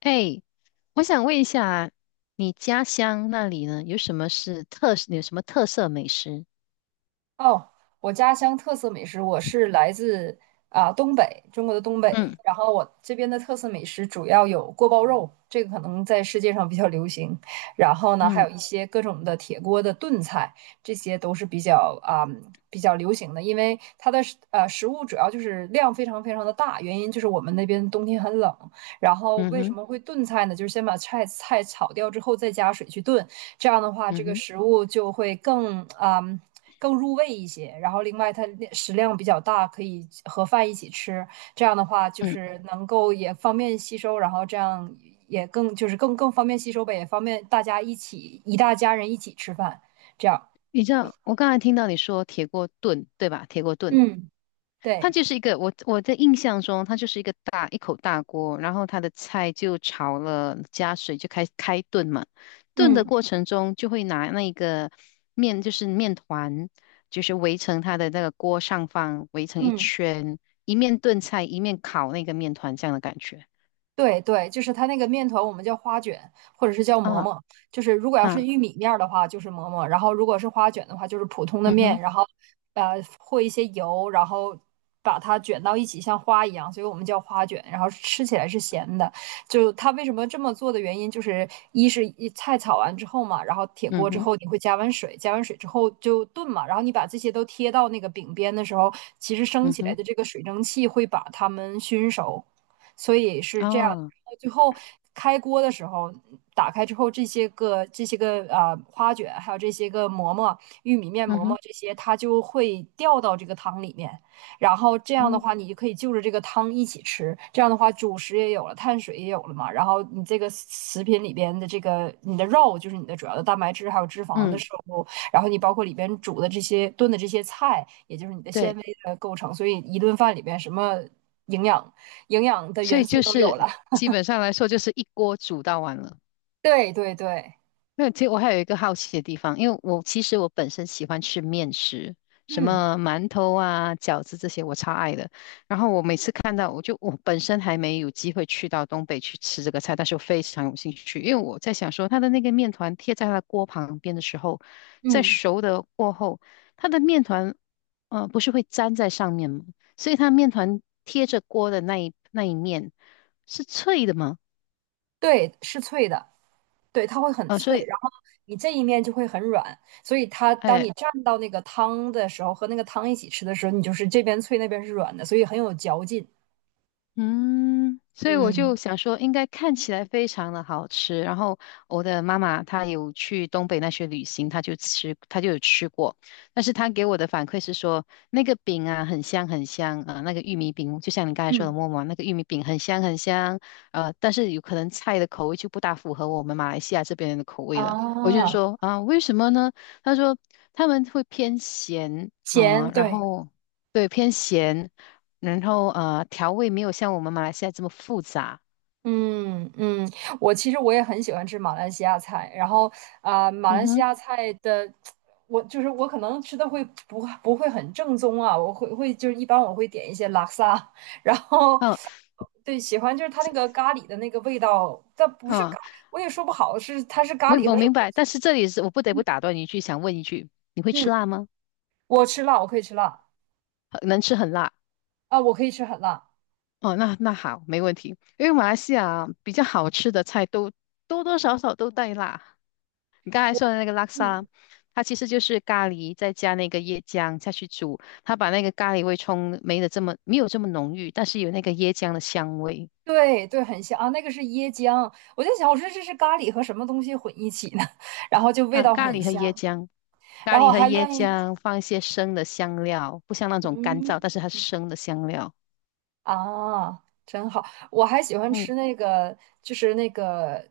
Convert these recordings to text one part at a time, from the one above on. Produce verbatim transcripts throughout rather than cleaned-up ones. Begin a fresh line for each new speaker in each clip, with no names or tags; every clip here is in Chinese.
哎，我想问一下，你家乡那里呢，有什么是特，有什么特色美食？
哦，我家乡特色美食，我是来自啊、东北，中国的东北。
嗯。
然后我这边的特色美食主要有锅包肉，这个可能在世界上比较流行。然后呢，还
嗯。
有一些各种的铁锅的炖菜，这些都是比较啊、比较流行的。因为它的食呃食物主要就是量非常非常的大，原因就是我们那边冬天很冷。然后
嗯
为什
哼。
么会炖菜呢？就是先把菜菜炒掉之后，再加水去炖，这样的话，这
嗯
个
哼。
食物就会更啊。更入味一些。然后另外它食量比较大，可以和饭一起吃。这样的话就
嗯，
是能够也方便吸收，然后这样也更就是更更方便吸收呗，也方便大家一起一大家人一起吃饭。这样，
你知道我刚才听到你说铁锅炖，对吧？铁锅炖，
嗯
它
对。
就是一个我我的印象中，它就是一个大一口大锅，然后它的菜就炒了，加水就开开炖嘛。炖的
嗯
过程中就会拿那个面，就是面团，就是围成它的那个锅上方，围成一
嗯。
圈，一面炖菜，一面烤那个面团，这样的感觉。
对对，就是它那个面团，我们叫花卷，或者是叫馍
啊。
馍。就是如果要是
啊，
玉米面儿的话，就是馍馍；然后如果是花卷的话，就是普通的
嗯
面，
哼，
然后呃和一些油，然后把它卷到一起，像花一样，所以我们叫花卷。然后吃起来是咸的。就它为什么这么做的原因，就是一是一菜炒完之后嘛，然后铁
嗯
锅之
哼，
后你会加完水，加完水之后就炖嘛，然后你把这些都贴到那个饼边的时候，其实升
嗯
起来
哼，
的这个水蒸气会把它们熏熟。所以是这样。
啊，
到最后开锅的时候，打开之后这些个这些个呃花卷，还有这些个馍馍、玉米面
嗯
馍馍
哼，
这些，它就会掉到这个汤里面。然后这样的
哦，
话，你就可以就着这个汤一起吃。这样的话，主食也有了，碳水也有了嘛。然后你这个食品里边的这个你的肉，就是你的主要的蛋白质还有脂肪的
嗯，
摄入，然后你包括里边煮的这些炖的这些菜，也就是你的纤
对，
维的构成。所以一顿饭里边什么营养营养的
所以
元素
就
都有了。
是 基本上来说，就是一锅煮到完了。
对对对，
没有，其实我还有一个好奇的地方，因为我其实我本身喜欢吃面食，什
嗯
么馒头啊、饺子这些我超爱的。然后我每次看到，我就我本身还没有机会去到东北去吃这个菜，但是我非常有兴趣，因为我在想说，它的那个面团贴在它的锅旁边的时候，在
嗯，
熟的过后，它的面团呃不是会粘在上面吗？所以它面团贴着锅的那一那一面是脆的吗？
对，是脆的，对，它会很
啊、所
脆，
以。
然后你这一面就会很软，所以它当
哎，
你蘸到那个汤的时候，和那个汤一起吃的时候，你就是这边脆那边是软的，所以很有嚼劲。
嗯，所以我
嗯
就想说，应该看起来非常的好吃。然后我的妈妈她有去东北那些旅行，她就吃，她就有吃过。但是她给我的反馈是说，那个饼啊很香很香啊、呃那个玉米饼，就像你刚才说
嗯
的馍馍，那个玉米饼很香很香。呃，但是有可能菜的口味就不大符合我们马来西亚这边人的口味了。我就
啊，
说啊、为什么呢？她说他们会偏咸，
咸，
嗯、然
对
后对偏咸，然后呃，调味没有像我们马来西亚这么复杂。
嗯嗯，我其实我也很喜欢吃马来西亚菜，然后啊、呃马
嗯
来西
哼。
亚菜的，我就是我可能吃的会不不会很正宗啊，我会会就是一般我会点一些拉萨，然后
嗯
对喜欢就是它那个咖喱的那个味道，但不是
嗯，
咖，我也说不好是它是
我
咖喱
我
和什么
明
东
白。
西。
但是这里是我不得不打断你一句，想问一句，你会
嗯，
吃
嗯
辣吗？
我吃辣，我可以吃辣
呃能吃很辣？
啊，我可以吃很辣，
哦，那那好，没问题。因为马来西亚比较好吃的菜都多多少少都带辣。你刚才
我
说的那个拉沙，
嗯。
它其实就是咖喱再加那个椰浆下去煮，它把那个咖喱味冲没的这么没有这么浓郁，但是有那个椰浆的香味。
对对，很香啊，那个是椰浆。我就想，我说这是咖喱和什么东西混一起呢？然后就味
啊，
道
咖
很
喱和椰
香，
浆，咖
然后
喱
我
和
还
椰
愿意
浆放一些生的香料，不像那种干燥，但是它是生的香料。
啊，真好。我还喜欢
嗯。
吃那个，就是那个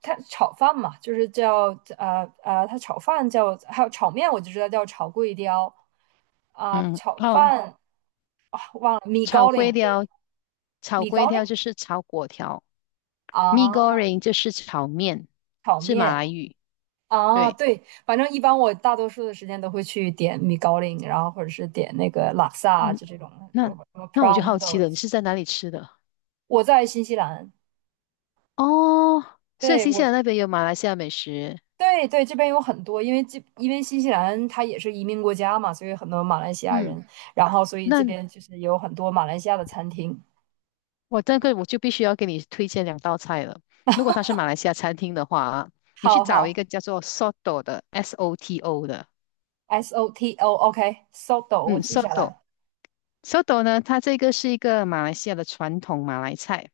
它炒饭嘛，就是叫呃呃，它炒饭叫，还有炒面，我就知道叫炒桂雕啊、
嗯，
炒
哦，
饭忘了米
炒
糕林
粿条，炒
米
粿
糕林
条就是炒粿条，mee
啊，
goreng 就是炒面，
炒
是马
面。
来语。
啊，
对，
对，反正一般我大多数的时间都会去点米高林，然后或者是点那个拉萨，
嗯，
就这种呃什
那
么 p
那
r
我
a w
就
o o
好
d
奇
l
了，你
s
是在哪里吃的？
我在新西兰，
哦，所以
对
新西
我
兰那边有马来西亚美食。
对对这边有很多，因为这因为新西兰它也是移民国家嘛，所以很多马来西亚
嗯，
人，然后所以这
那
边就是有很多马来西亚的餐厅。
我这个我就必须要给你推荐两道菜了。如果它是马来西亚餐厅的话啊，你去
好
找
好
一个叫做 Soto 的 S O T O 的，
，S O T O，OK，Soto，我
嗯
记下
，Soto。
来。
Soto 呢，它这个是一个马来西亚的传统马来菜，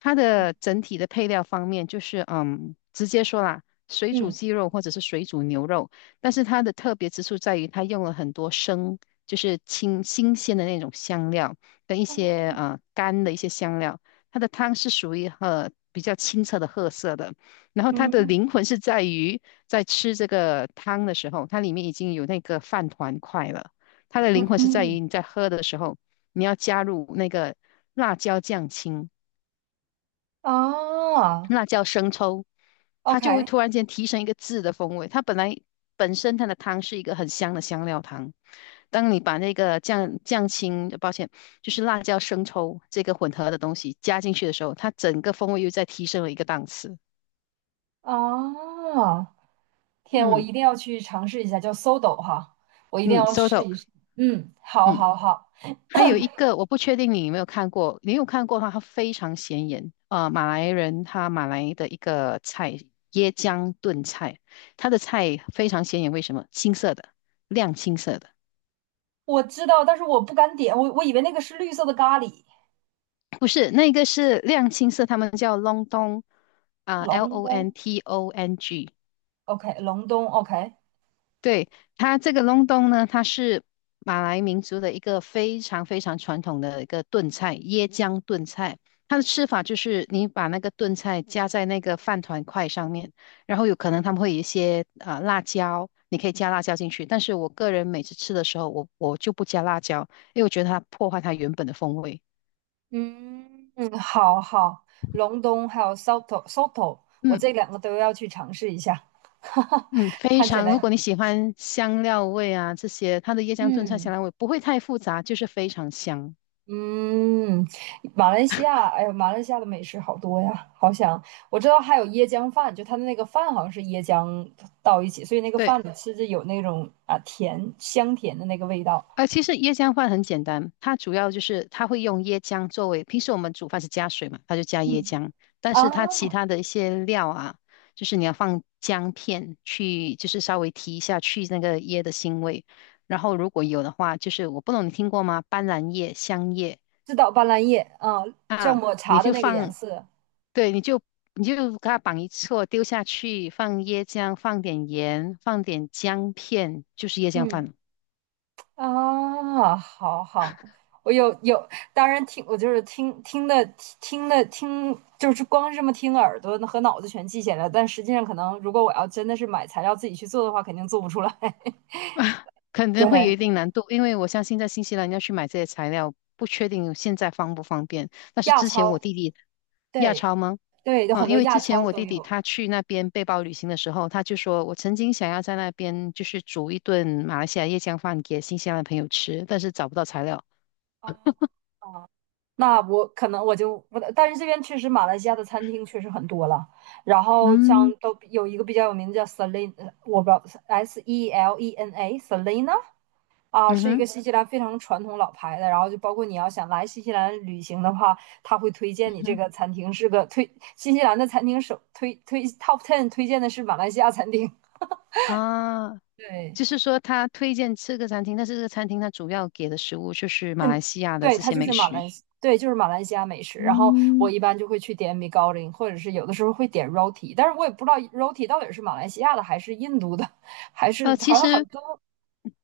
它的整体的配料方面就是，嗯，直接说啦，水煮
嗯
鸡肉或者是水煮牛肉，但是它的特别之处在于它用了很多生，就是清新鲜的那种香料跟一些
嗯
呃干的一些香料，它的汤是属于呃比较清澈的褐色的，然后它的灵
嗯
魂是在于在吃这个汤的时候，它里面已经有那个饭团块了。它的灵魂是在
嗯
于你在喝的时候，你要加入那个辣椒酱青、
啊
辣椒生抽，它
，OK
就会突然间提升一个字的风味。它本来本身它的汤是一个很香的香料汤，当你把那个酱酱青，抱歉，就是辣椒生抽这个混合的东西加进去的时候，它整个风味又再提升了一个档次。
啊。天，我
嗯
一定要去尝试一下，叫 s o d o 哈，我一定
嗯
要试
，soto，
一试。嗯，好，
嗯。
好，好，
还有一个我不确定你有没有看过，你有看过的话，它非常显眼。呃，马来人他马来的一个菜，椰浆炖菜，它的菜非常显眼，为什么？青色的，亮青色的，
我知道，但是我不敢点，我我以为那个是绿色的咖喱，
不是那个是亮青色，他们叫 l o n d o n g 啊，L
隆
O N
冬
T O N G，
，OK，隆冬，OK，
对，它这个隆冬呢，它是马来民族的一个非常非常传统的一个炖菜，椰浆炖菜。它的吃法就是你把那个炖菜加在那个饭团块上面，然后有可能他们会有一些呃辣椒，你可以加辣椒进去。但是我个人每次吃的时候，我我就不加辣椒，因为我觉得它破坏它原本的风味。
嗯，嗯，好好，隆冬还有 Soto Soto，我
嗯
这两个都要去尝试一下，哈哈，
嗯，非
看起
常。如果
来，
你喜欢香料味啊这些，它的椰浆炖菜
嗯。
香料味不会太复杂，就是非常香。
嗯，马来西亚，哎呦，马来西亚的美食好多呀，好想，我知道还有椰浆饭，就它的那个饭好像是椰浆到一起，所以那个饭
对。
你吃着有那种啊甜香甜的那个味道
呃，其实椰浆饭很简单，它主要就是它会用椰浆作为，平时我们煮饭是加水嘛，它就加椰
嗯
浆，但是它其
啊，
他的一些料啊，就是你要放姜片去，就是稍微提一下去那个椰的腥味，然后如果有的话，就是我不懂你听过吗？斑斓叶、香叶
知道斑斓叶啊，像
啊，
抹嗯
你
茶的
就
那个颜
放，
色，
对，你就你就给它绑一撮丢下去，放椰浆，放点盐，放点姜片，就是椰浆饭
嗯。
了。
啊，好好，我有有，当然听，我就是听听的听的听，就是光是这么听耳朵和脑子全记下来，但实际上可能如果我要真的是买材料自己去做的话，肯定做不出来。
肯定会有
对，
一定难度，因为我相信在新西兰要去买这些材料，不确定现在方不方便。但是
亚
之前我
超，
弟弟亚
对
超吗？
对，有很
嗯，因
多
为之
亚
前
超
我
都
弟弟
有
他去那边背包旅行的时候，他就说我曾经想要在那边就是煮一顿马来西亚椰浆饭给新西兰的朋友吃，但是找不到材料。
啊。那我可能我就我，但是这边确实马来西亚的餐厅确实很多了。然后像
嗯，
都有一个比较有名的叫 Selena，我不知道 S E L E N A Selena 啊，
嗯
是一
哼，
个新西兰非常传统老牌的，然后就包括你要想来新西兰旅行的话，他会推
嗯
荐你这
哼，
个餐厅是个推新西兰的餐厅首推推 top ten 推荐的是马来西亚餐厅，
啊，
对
就是说他推荐吃个餐厅，但是这个餐厅它主要给的食物就是马来西亚的
对，
这
它
些
就
美
是马
食。
来西对就是马来西亚美食，然后我
嗯。
一般就会去点米糕林，或者是有的时候会点 roti，但是我也不知道 roti 到底是马来西亚的还是印度的，还是
呃，其
好像很
实
多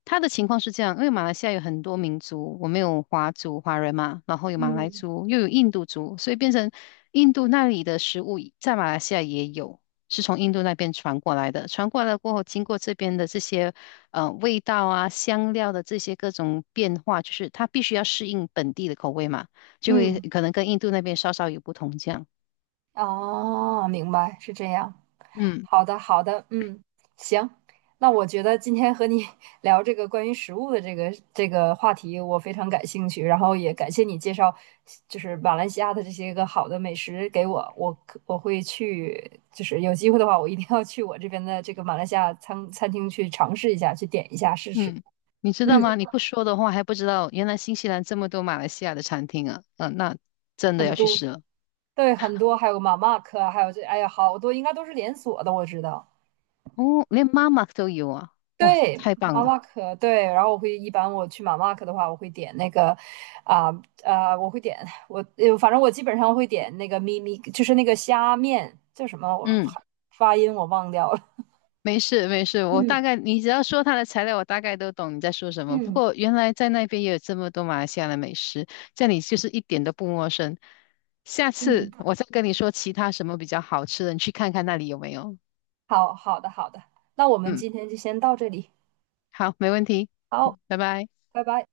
他的情况是这样，因为马来西亚有很多民族，我们有华族、华人嘛，然后有马来
嗯
族，又有印度族，所以变成印度那里的食物在马来西亚也有，是从印度那边传过来的。传过来过后，经过这边的这些呃味道啊、香料的这些各种变化，就是它必须要适应本地的口味嘛，就会
嗯。
可能跟印度那边稍稍有不同这样。
哦，明白，是这样。
嗯。
好的，好的，嗯，行。那我觉得今天和你 聊这个关于食物的这个这个话题，我非常感兴趣，然后也感谢你介绍，就是马来西亚的这些个好的美食给我，我可我会去，就是有机会的话，我一定要去我这边的这个马来西亚餐餐厅去尝试一下，去点一下试试。
嗯，你知道
嗯，
吗？你不说的话还不知道，原来新西兰这么多马来西亚的餐厅啊，嗯、那真的
很
要去
多，
试了。
对，很多，还有马马克，还有这，哎呀，好多应该都是连锁的，我知道。
哦，连妈妈都有啊，哇，
对，
太棒
马
了。
马可，对，然后我会一般我去马马可的话，我会点那个，啊、啊，我会点我，呃反正我基本上会点那个咪咪，就是那个虾面，叫什么？我
嗯，
发音我忘掉了。
没事没事，我
嗯
大概你只要说它的材料，我大概都懂你在说什么。不
嗯
过原来在那边也有这么多马来西亚的美食，这里就是一点都不陌生。下
嗯，
次我再跟你说其他什么比较好吃的，你去看看那里有没有。
好好的好的，那我们
嗯，
今天就先到这里，
好，没问题。
好，
嗯，拜拜。
拜拜。